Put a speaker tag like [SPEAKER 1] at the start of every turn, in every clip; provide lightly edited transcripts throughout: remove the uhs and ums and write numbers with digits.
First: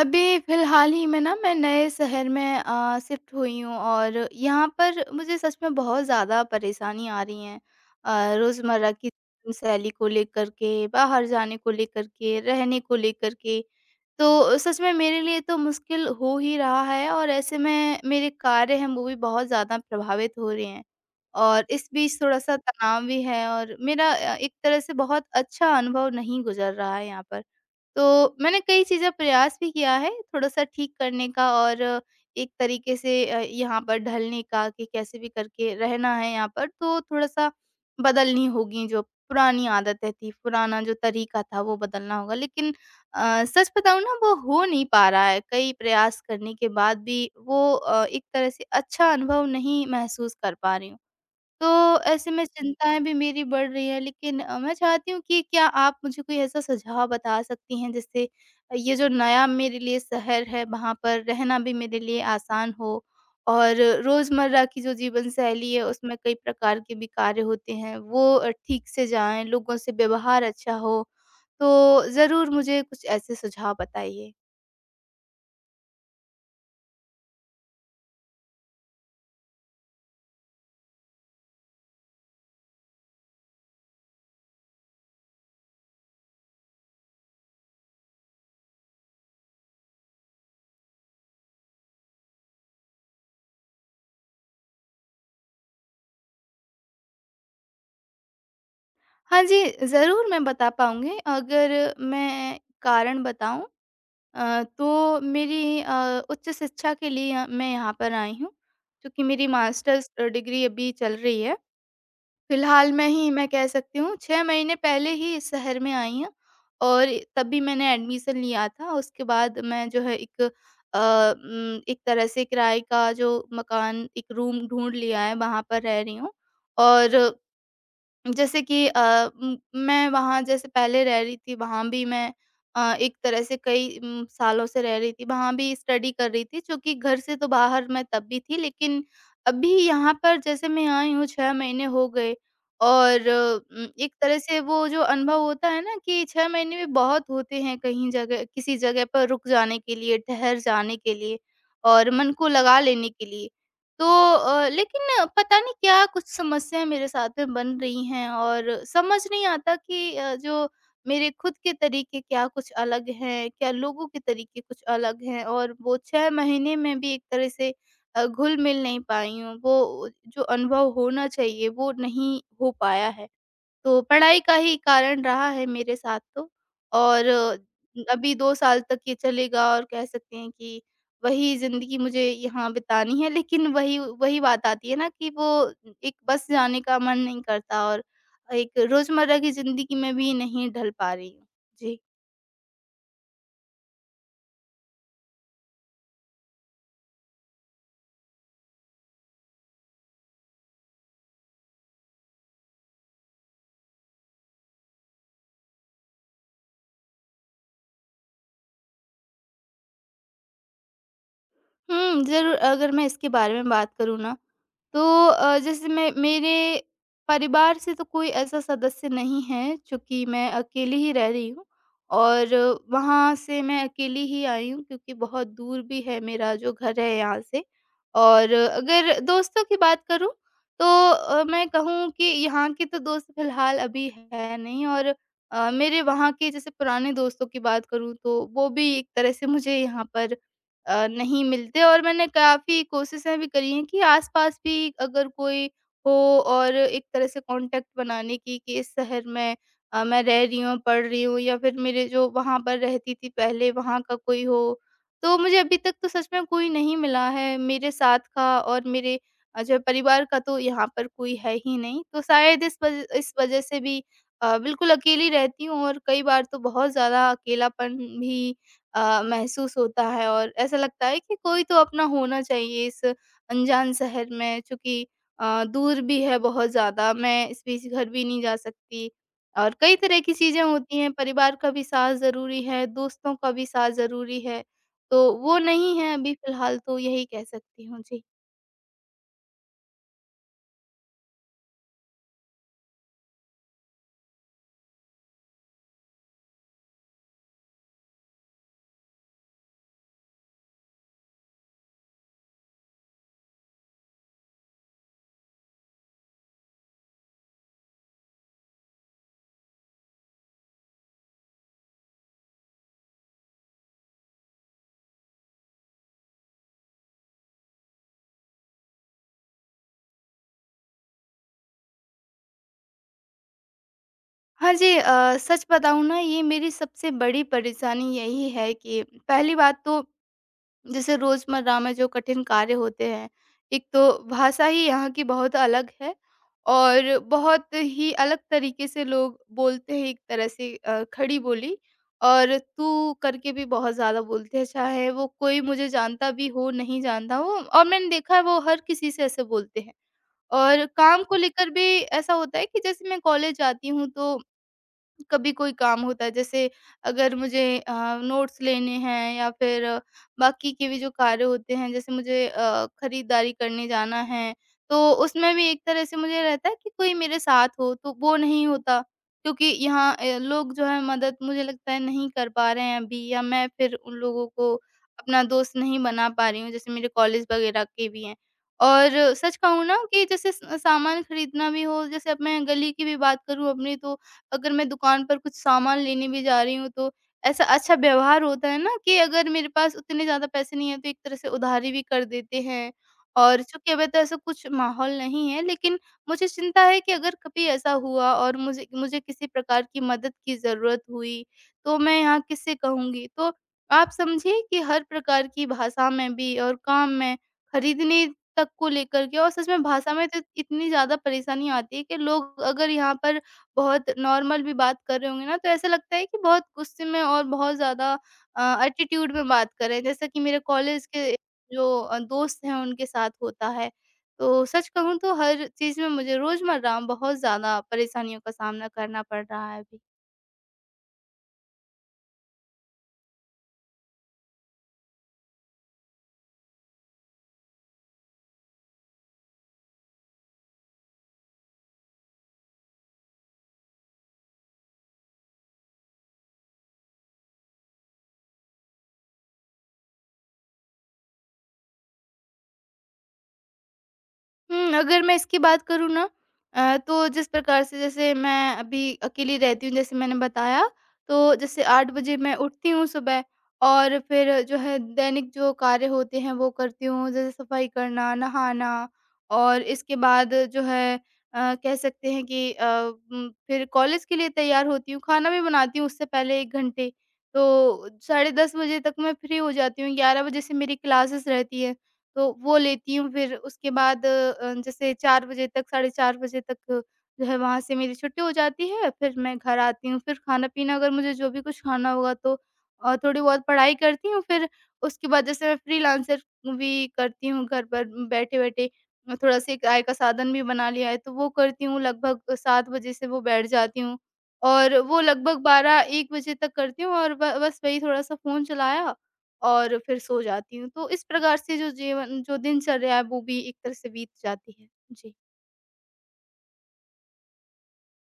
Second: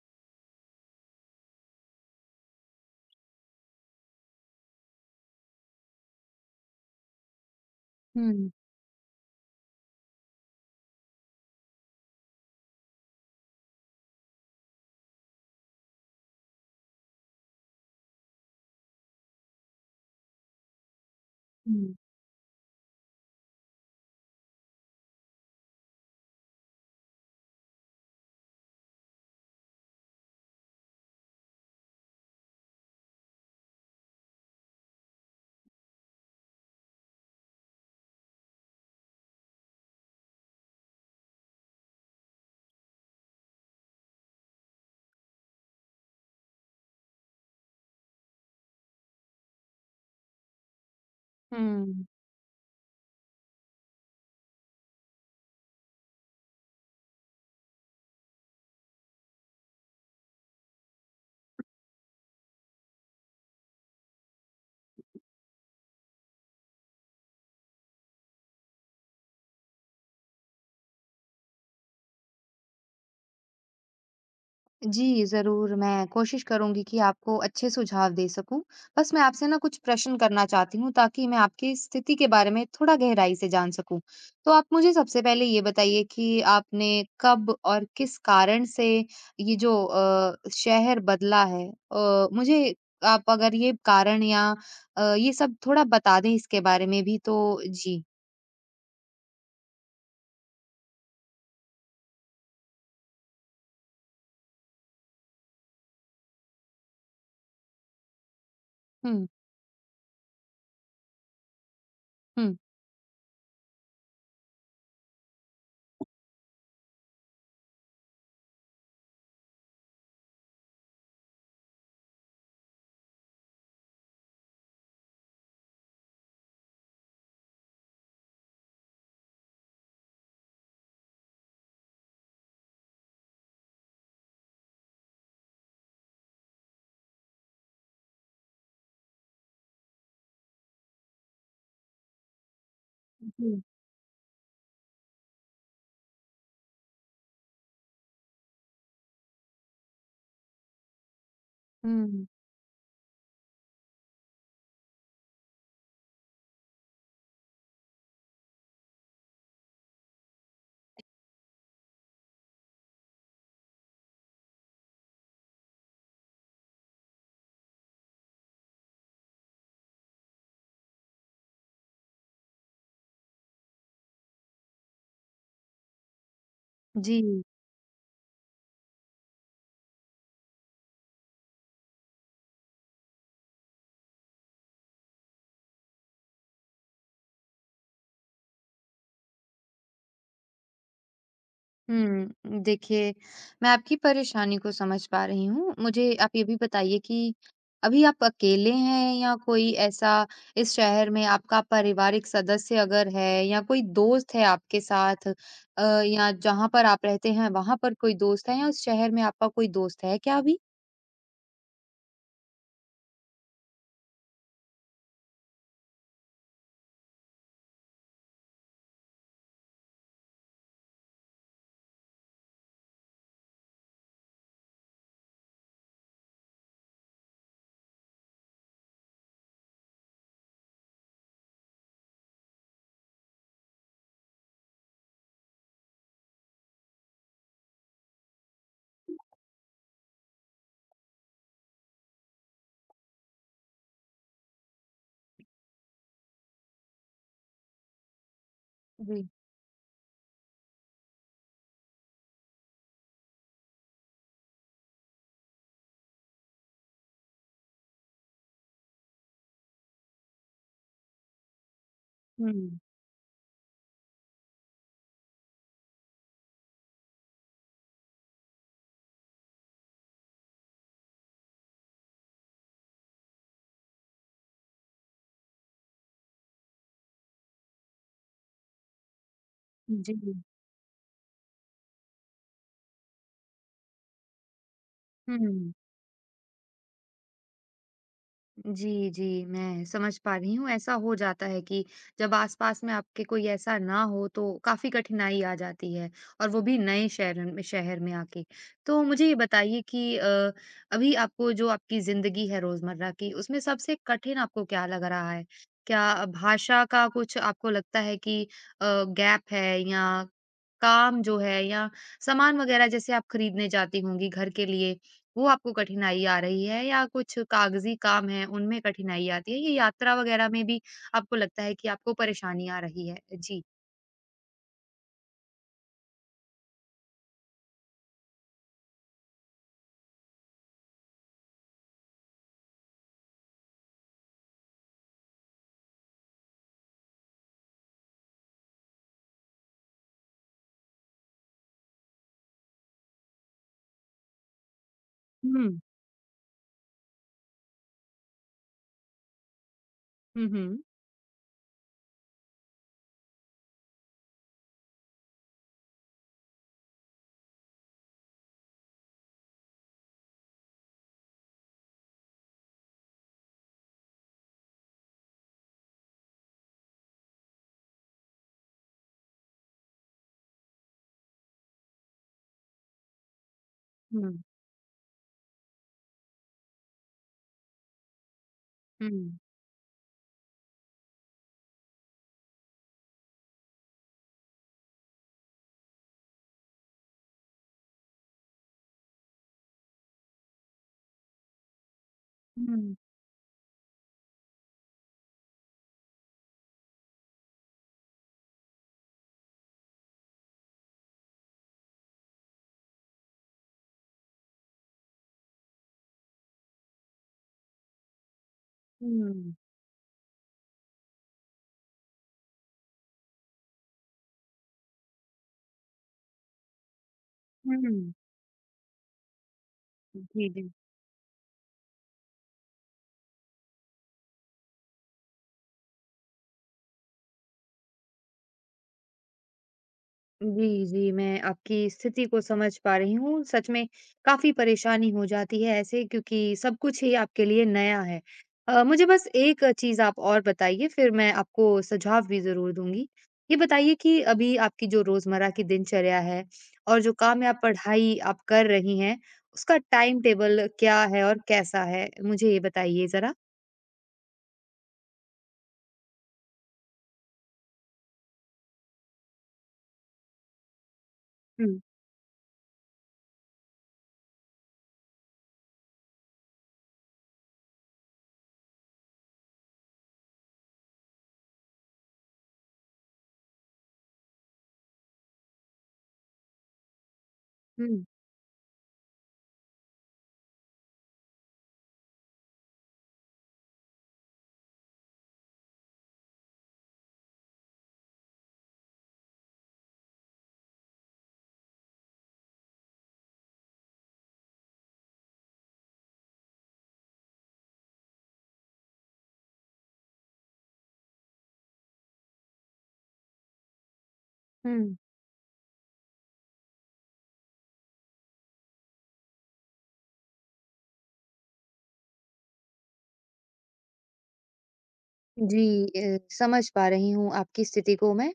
[SPEAKER 1] अभी फ़िलहाल ही में ना मैं नए शहर में शिफ्ट हुई हूँ और यहाँ पर मुझे सच में बहुत ज़्यादा परेशानी आ रही है
[SPEAKER 2] हुँ,
[SPEAKER 1] रोज़मर्रा की शैली को लेकर के, बाहर जाने को लेकर के, रहने को लेकर के। तो सच में मेरे लिए तो मुश्किल हो ही रहा है और ऐसे में मेरे कार्य हैं वो भी बहुत ज़्यादा प्रभावित हो रहे हैं। और इस
[SPEAKER 2] हुँ,
[SPEAKER 1] बीच थोड़ा-सा तनाव भी है और मेरा एक तरह से बहुत अच्छा अनुभव नहीं गुज़र रहा है यहाँ पर। तो मैंने कई चीज़ें प्रयास भी किया है थोड़ा-सा ठीक करने का और एक तरीके से यहाँ पर ढलने का कि कैसे भी करके रहना है यहाँ पर, तो थोड़ा-सा बदलनी होगी जो पुरानी आदतें थी, पुराना जो तरीका था वो बदलना होगा। लेकिन सच बताऊँ ना, वो हो नहीं पा रहा है। कई प्रयास करने के बाद भी वो एक तरह से अच्छा अनुभव नहीं महसूस कर पा रही हूँ। तो
[SPEAKER 2] हुँ।
[SPEAKER 1] ऐसे में चिंताएँ भी मेरी बढ़ रही हैं, लेकिन मैं चाहती हूँ कि क्या आप मुझे कोई ऐसा सुझाव बता सकती हैं, जिससे ये जो नया मेरे लिए शहर है वहाँ पर रहना भी मेरे लिए आसान हो, और रोज़मर्रा की जो जीवन शैली है उसमें कई प्रकार के भी कार्य होते हैं वो ठीक से जाएँ, लोगों से व्यवहार अच्छा हो। तो ज़रूर मुझे कुछ ऐसे सुझाव बताइए।
[SPEAKER 2] जी, ज़रूर मैं कोशिश करूँगी कि आपको अच्छे सुझाव दे सकूँ। बस मैं आपसे ना कुछ प्रश्न करना चाहती हूँ ताकि मैं आपकी स्थिति के बारे में थोड़ा गहराई से जान सकूँ। तो आप मुझे सबसे पहले ये बताइए कि आपने कब और किस कारण से ये जो शहर बदला है? मुझे आप अगर ये कारण या ये सब थोड़ा बता दें इसके बारे में भी तो जी।
[SPEAKER 1] हाँ जी, ज़रूर मैं बता पाऊँगी। अगर मैं कारण बताऊँ? तो मेरी उच्च शिक्षा के लिए यहाँ मैं यहाँ पर आई हूँ, क्योंकि
[SPEAKER 2] हुँ,
[SPEAKER 1] मेरी मास्टर्स डिग्री अभी चल रही है।
[SPEAKER 2] हुँ।
[SPEAKER 1] फिलहाल में ही मैं कह सकती हूँ, 6 महीने पहले ही इस शहर में आई हूँ और तब भी मैंने एडमिशन लिया था। उसके बाद मैं जो है एक तरह से किराए का जो मकान, एक रूम ढूँढ लिया है, वहाँ पर रह रही हूँ। और जैसे कि अ, म मैं वहाँ जैसे पहले रह रही थी, वहाँ भी मैं एक तरह से कई सालों से रह रही थी, वहाँ भी स्टडी कर रही थी, जो कि घर से तो बाहर मैं तब भी थी। लेकिन अभी यहाँ पर जैसे मैं आई हूँ 6 महीने हो गए, और
[SPEAKER 2] जी।
[SPEAKER 1] एक तरह से वो जो अनुभव होता है ना, कि 6 महीने भी बहुत होते हैं कहीं जगह किसी जगह पर रुक जाने के लिए, ठहर जाने के लिए और
[SPEAKER 2] हुँ,
[SPEAKER 1] मन को लगा लेने के लिए। तो लेकिन पता नहीं क्या कुछ समस्याएँ मेरे साथ में बन रही हैं, और समझ नहीं आता कि जो मेरे खुद के तरीके क्या कुछ अलग हैं, क्या लोगों के तरीके कुछ अलग हैं, और वो 6 महीने में भी एक तरह से घुल-मिल नहीं पाई हूँ। वो जो अनुभव होना चाहिए वो नहीं हो पाया है। तो पढ़ाई का ही कारण रहा है मेरे साथ तो। और
[SPEAKER 2] जी।
[SPEAKER 1] अभी 2 साल तक ये चलेगा और कह सकते हैं कि वही ज़िंदगी मुझे यहाँ बितानी है, लेकिन वही वही बात आती है ना, कि वो एक बस जाने का मन नहीं करता, और एक रोज़मर्रा की ज़िंदगी में भी नहीं ढल पा रही हूँ। जी।
[SPEAKER 2] हुँ, देखिए मैं आपकी परेशानी को समझ पा रही हूँ। मुझे आप ये भी बताइए कि अभी आप अकेले हैं या कोई ऐसा इस शहर में आपका पारिवारिक सदस्य अगर है या कोई दोस्त है आपके साथ, या जहाँ पर आप रहते हैं वहाँ पर कोई दोस्त है या उस शहर में आपका कोई दोस्त है क्या अभी?
[SPEAKER 1] हुँ, ज़रूर। अगर मैं इसके बारे में बात करूँ ना, तो जैसे मैं मेरे परिवार से तो कोई ऐसा सदस्य नहीं है, चूँकि मैं अकेली ही रह रही हूँ, और वहाँ से मैं अकेली ही आई हूँ, क्योंकि बहुत दूर भी है मेरा जो घर है यहाँ से। और अगर दोस्तों की बात करूँ, तो मैं कहूँ कि यहाँ के तो दोस्त फ़िलहाल अभी है नहीं, और मेरे वहाँ के जैसे पुराने दोस्तों की बात करूँ, तो वो भी एक तरह से मुझे यहाँ पर नहीं मिलते। और मैंने काफ़ी कोशिशें भी करी हैं कि आस-पास भी अगर कोई हो, और एक तरह से कॉन्टैक्ट बनाने की, कि इस शहर
[SPEAKER 2] जी।
[SPEAKER 1] में मैं रह रही हूँ, पढ़ रही हूँ, या फिर मेरे जो वहाँ पर रहती थी पहले वहाँ का कोई हो। तो मुझे अभी तक तो सच में कोई नहीं मिला है मेरे साथ का, और मेरे जो परिवार का तो यहाँ पर कोई है ही नहीं। तो शायद
[SPEAKER 2] हुँ,
[SPEAKER 1] इस वज़ह से भी बिल्कुल अकेली रहती हूँ, और कई बार तो बहुत ज़्यादा अकेलापन भी महसूस होता है, और ऐसा लगता है कि कोई तो अपना होना चाहिए इस अनजान शहर में, चूँकि दूर भी है बहुत ज़्यादा, मैं इस बीच घर भी नहीं जा सकती। और कई तरह
[SPEAKER 2] जी।
[SPEAKER 1] की चीज़ें होती हैं, परिवार का भी साथ ज़रूरी है, दोस्तों का भी साथ ज़रूरी है, तो वो
[SPEAKER 2] हुँ।
[SPEAKER 1] नहीं है अभी फ़िलहाल, तो यही कह सकती हूँ। जी।
[SPEAKER 2] जी, जी, मैं समझ पा रही हूँ। ऐसा हो जाता है कि जब आस-पास में आपके कोई ऐसा ना हो तो काफ़ी कठिनाई आ जाती है और वो भी नए शहर में आके। तो मुझे ये बताइए कि अभी आपको जो आपकी ज़िंदगी है रोज़मर्रा की उसमें सबसे कठिन आपको क्या लग रहा है? क्या भाषा का कुछ आपको लगता है कि गैप है या काम जो है या सामान वग़ैरह जैसे आप खरीदने जाती होंगी घर के लिए वो आपको कठिनाई आ रही है या कुछ कागजी काम है उनमें कठिनाई आती है? ये यात्रा वग़ैरह में भी आपको लगता है कि आपको परेशानी आ रही है? जी।
[SPEAKER 1] हाँ जी, सच बताऊँ ना, ये मेरी सबसे बड़ी परेशानी यही है कि पहली बात तो जैसे रोज़मर्रा में जो कठिन कार्य होते हैं, एक तो भाषा ही यहाँ की बहुत अलग है, और बहुत ही अलग तरीके से लोग बोलते हैं, एक तरह से खड़ी बोली। और तू करके भी बहुत ज़्यादा बोलते हैं, चाहे वो कोई
[SPEAKER 2] हुँ।
[SPEAKER 1] मुझे जानता भी हो, नहीं जानता हो, और मैंने देखा है वो हर किसी से ऐसे बोलते हैं।
[SPEAKER 2] हुँ, हुँ।
[SPEAKER 1] और काम को लेकर भी ऐसा होता है कि जैसे मैं कॉलेज जाती हूँ, तो कभी कोई काम होता है जैसे अगर मुझे नोट्स लेने हैं, या फिर बाकी के भी जो कार्य होते हैं जैसे मुझे खरीदारी करने जाना है, तो उसमें भी एक तरह से मुझे रहता है कि कोई मेरे साथ हो, तो वो नहीं होता, क्योंकि यहाँ लोग जो है मदद मुझे लगता है नहीं कर पा रहे हैं अभी, या मैं फिर उन
[SPEAKER 2] हुँ।
[SPEAKER 1] लोगों को अपना दोस्त नहीं बना पा रही हूँ जैसे मेरे कॉलेज वगैरह के भी हैं। और
[SPEAKER 2] हुँ।
[SPEAKER 1] सच कहूँ ना, कि जैसे सामान खरीदना भी हो, जैसे अब मैं गली की भी बात करूँ अपनी, तो अगर मैं दुकान पर कुछ सामान लेने भी जा रही हूँ, तो ऐसा अच्छा व्यवहार होता है ना, कि अगर मेरे पास उतने ज़्यादा पैसे नहीं है, तो एक तरह से उधारी भी कर देते हैं।
[SPEAKER 2] हुँ।
[SPEAKER 1] और चूँकि अभी तो ऐसा कुछ माहौल नहीं है, लेकिन मुझे चिंता है कि अगर कभी ऐसा हुआ और मुझे मुझे किसी प्रकार की मदद की ज़रूरत हुई, तो मैं यहाँ किससे कहूँगी? तो आप समझिए कि हर प्रकार की भाषा में भी और काम में, खरीदने तक को लेकर के, और
[SPEAKER 2] हुँ।
[SPEAKER 1] सच में भाषा में तो इतनी ज़्यादा परेशानी आती है कि लोग अगर यहाँ पर बहुत नॉर्मल भी बात कर रहे होंगे ना, तो ऐसा लगता है कि बहुत गुस्से में और
[SPEAKER 2] हुँ।
[SPEAKER 1] बहुत ज़्यादा
[SPEAKER 2] हुँ।
[SPEAKER 1] एटीट्यूड में बात कर रहे हैं, जैसा कि
[SPEAKER 2] जी,
[SPEAKER 1] मेरे
[SPEAKER 2] जी।
[SPEAKER 1] कॉलेज के जो दोस्त हैं उनके साथ होता है। तो सच कहूँ तो हर चीज़ में मुझे रोज़मर्रा बहुत ज़्यादा परेशानियों का सामना करना पड़ रहा है अभी।
[SPEAKER 2] जी, जी, मैं आपकी स्थिति को समझ पा रही हूँ। सच में काफ़ी परेशानी हो जाती है ऐसे क्योंकि सब कुछ ही आपके लिए नया है। मुझे बस एक चीज़ आप और बताइए फिर मैं आपको सुझाव भी ज़रूर दूँगी। ये बताइए कि अभी आपकी जो रोज़मर्रा की दिनचर्या है और जो काम या पढ़ाई आप कर रही हैं, उसका टाइम टेबल क्या है और कैसा है? मुझे ये बताइए ज़रा।
[SPEAKER 1] हुँ, अगर मैं इसकी बात करूँ ना, तो जिस प्रकार से जैसे मैं अभी अकेली रहती हूँ, जैसे मैंने बताया, तो
[SPEAKER 2] हुँ,
[SPEAKER 1] जैसे 8 बजे मैं उठती हूँ सुबह, और फिर जो है दैनिक जो कार्य होते हैं वो करती हूँ, जैसे सफाई करना, नहाना, और इसके बाद जो है कह सकते हैं कि फिर कॉलेज के लिए तैयार होती हूँ, खाना भी बनाती हूँ उससे पहले 1 घंटे।
[SPEAKER 2] हुँ,
[SPEAKER 1] तो साढ़े 10 बजे तक मैं फ्री हो जाती हूँ, 11 बजे से मेरी क्लासेस रहती है। तो वो लेती हूँ, फिर उसके बाद जैसे 4 बजे तक, साढ़े 4 बजे तक जो है वहाँ से मेरी छुट्टी हो जाती है। फिर मैं घर आती हूँ, फिर खाना-पीना अगर मुझे जो भी कुछ खाना होगा, तो थोड़ी बहुत पढ़ाई करती हूँ। फिर उसके बाद जैसे मैं फ्रीलांसर भी करती हूँ घर पर बैठे-बैठे। थोड़ा-सा एक आय का साधन भी बना लिया है, तो वो करती हूँ, लगभग 7 बजे से वो बैठ जाती हूँ, और
[SPEAKER 2] हुँ।
[SPEAKER 1] वो लगभग 12-1 बजे तक करती हूँ, और ब बस वही थोड़ा-सा फ़ोन चलाया और फिर सो जाती हूँ। तो इस प्रकार से जो जीवन जो दिनचर्या है वो भी एक तरह से बीत जाती है। जी।
[SPEAKER 2] जी समझ पा रही हूँ आपकी स्थिति को मैं,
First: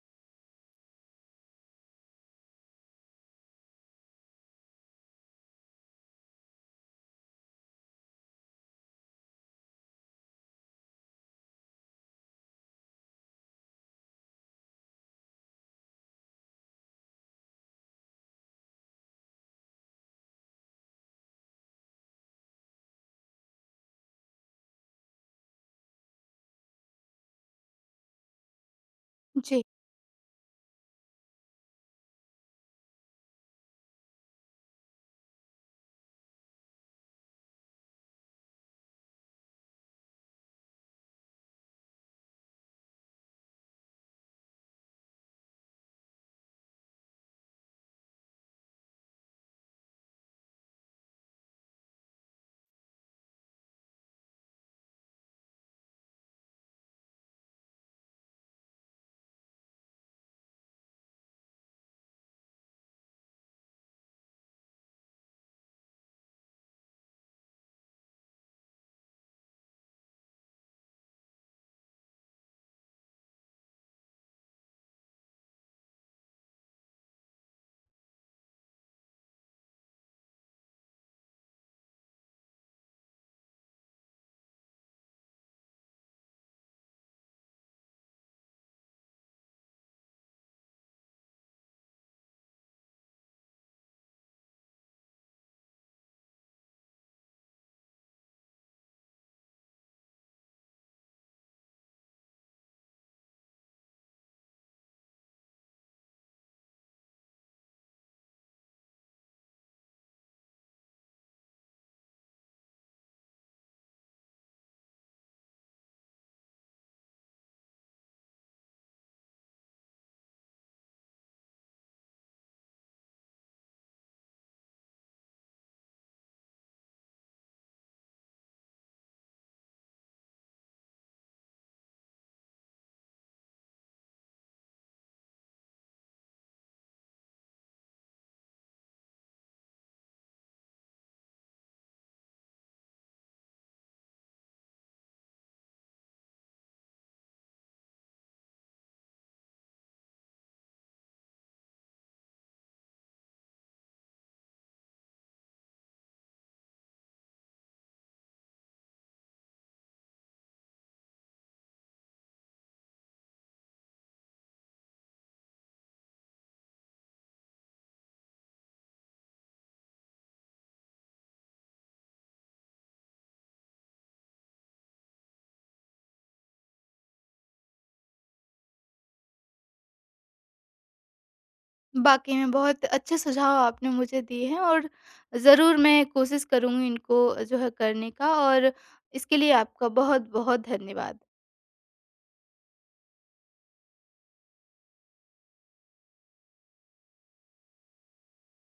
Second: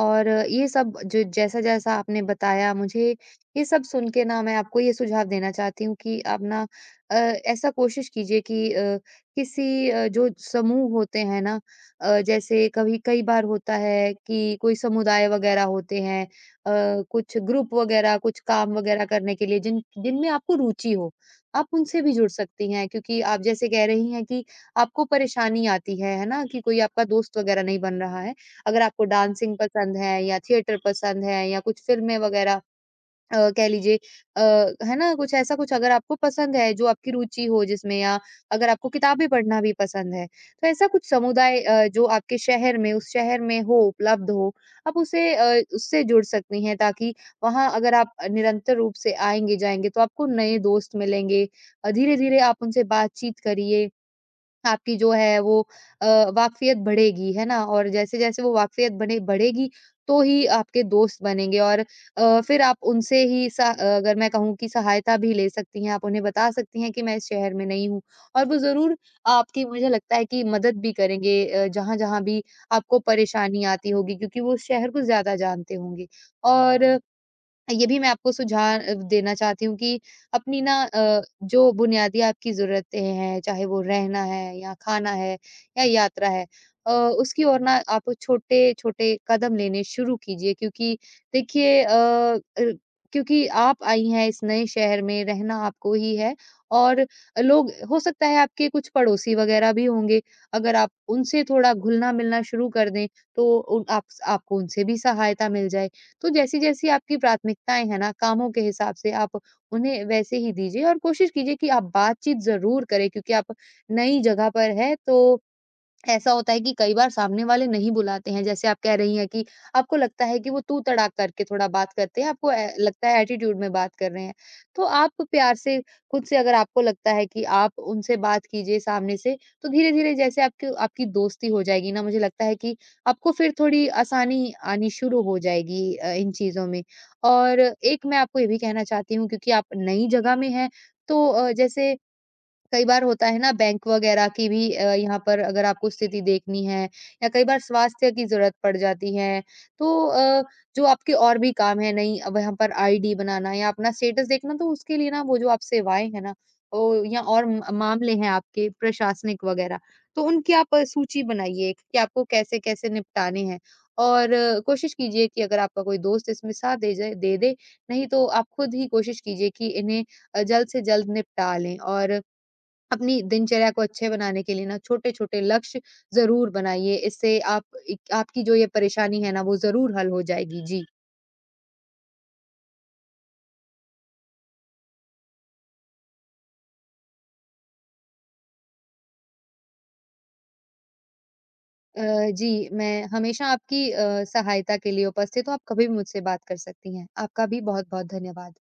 [SPEAKER 2] और ये सब जो जैसा-जैसा आपने बताया मुझे, ये सब सुन के ना मैं आपको ये सुझाव देना चाहती हूँ कि आप ना ऐसा कोशिश कीजिए कि किसी जो समूह होते हैं ना, जैसे कभी कई बार होता है कि कोई समुदाय वगैरह होते हैं, कुछ ग्रुप वगैरह कुछ काम वगैरह करने के लिए जिनमें आपको रुचि हो, आप उनसे भी जुड़ सकती हैं क्योंकि आप जैसे कह रही हैं कि आपको परेशानी आती है ना? कि कोई आपका दोस्त वगैरह नहीं बन रहा है। अगर आपको डांसिंग
[SPEAKER 1] जी।
[SPEAKER 2] पसंद है या थिएटर पसंद है या कुछ फ़िल्में वगैरह, कह लीजिए, अ, है ना? कुछ ऐसा कुछ अगर आपको पसंद है जो आपकी रुचि हो जिसमें, या अगर आपको किताबें पढ़ना भी पसंद है, तो ऐसा कुछ समुदाय जो आपके शहर में उस शहर में हो, उपलब्ध हो, आप उससे जुड़ सकती हैं ताकि वहाँ अगर आप निरंतर रूप से आएँगे-जाएँगे तो आपको नए दोस्त मिलेंगे। धीरे-धीरे आप उनसे बातचीत करिए, आपकी जो है वो अ, वाक़फ़ियत बढ़ेगी, है ना? और जैसे-जैसे वो वाक़फ़ियत बने बढ़ेगी, तो ही आपके दोस्त बनेंगे और फिर आप उनसे ही स अगर मैं कहूँ कि सहायता भी ले सकती हैं, आप उन्हें बता सकती हैं कि मैं इस शहर में नहीं हूँ और वो ज़रूर आपकी मुझे लगता है कि मदद भी करेंगे जहाँ-जहाँ भी आपको परेशानी आती होगी क्योंकि वो उस शहर को ज़्यादा जानते होंगे। और ये भी मैं आपको सुझाव देना चाहती हूँ कि अपनी ना जो बुनियादी आपकी ज़रूरतें हैं, चाहे वो रहना है या खाना है या यात्रा है, अ, उसकी ओर ना आप छोटे-छोटे कदम लेने शुरू कीजिए क्योंकि देखिए क्योंकि आप आई हैं इस नए शहर में, रहना आपको ही है और लोग हो सकता है आपके कुछ पड़ोसी वग़ैरह भी होंगे, अगर आप उनसे थोड़ा घुलना-मिलना शुरू कर दें, तो उन आप आपको उनसे भी सहायता मिल जाए। तो जैसी-जैसी आपकी प्राथमिकताएँ हैं ना, कामों के हिसाब से आप उन्हें वैसे ही दीजिए और कोशिश कीजिए कि आप बातचीत ज़रूर करें क्योंकि आप नई जगह पर हैं, तो ऐसा होता है कि कई बार सामने वाले नहीं बुलाते हैं, जैसे आप कह रही हैं कि आपको लगता है कि वो तू तड़ाक करके थोड़ा बात करते हैं, आपको ए लगता है एटीट्यूड में बात कर रहे हैं। तो आप प्यार से खुद से अगर आपको लगता है कि आप उनसे बात कीजिए सामने से, तो धीरे-धीरे जैसे आपकी आपकी दोस्ती हो जाएगी ना, मुझे लगता है कि आपको फिर थोड़ी आसानी आनी शुरू हो जाएगी इन चीज़ों में। और एक मैं आपको ये भी कहना चाहती हूँ क्योंकि आप नई जगह में हैं, तो जैसे कई बार होता है ना बैंक वगैरह की भी, यहाँ पर अगर आपको स्थिति देखनी है या कई बार स्वास्थ्य की जरूरत पड़ जाती है, तो जो आपके और भी काम है नहीं अब यहाँ पर आईडी बनाना या अपना स्टेटस देखना, तो उसके लिए ना वो जो आप सेवाएं है ना, या और मामले हैं आपके प्रशासनिक वगैरह, तो उनकी आप सूची बनाइए कि आपको कैसे कैसे निपटाने हैं। और कोशिश कीजिए कि अगर आपका कोई दोस्त इसमें साथ दे जाए दे दे, नहीं तो आप खुद ही कोशिश कीजिए कि इन्हें जल्द से जल्द निपटा लें और अपनी दिनचर्या को अच्छे बनाने के लिए ना छोटे-छोटे लक्ष्य ज़रूर बनाइए। इससे आप एक आपकी जो ये परेशानी है ना वो ज़रूर हल हो जाएगी। जी।
[SPEAKER 1] वाक़ई में बहुत अच्छे सुझाव आपने मुझे दिए हैं, और ज़रूर मैं कोशिश करूँगी इनको जो है करने का, और इसके लिए आपका बहुत-बहुत धन्यवाद।
[SPEAKER 2] अ, जी, मैं हमेशा आपकी सहायता के लिए उपस्थित हूँ। आप कभी भी मुझसे बात कर सकती हैं। आपका भी बहुत-बहुत धन्यवाद।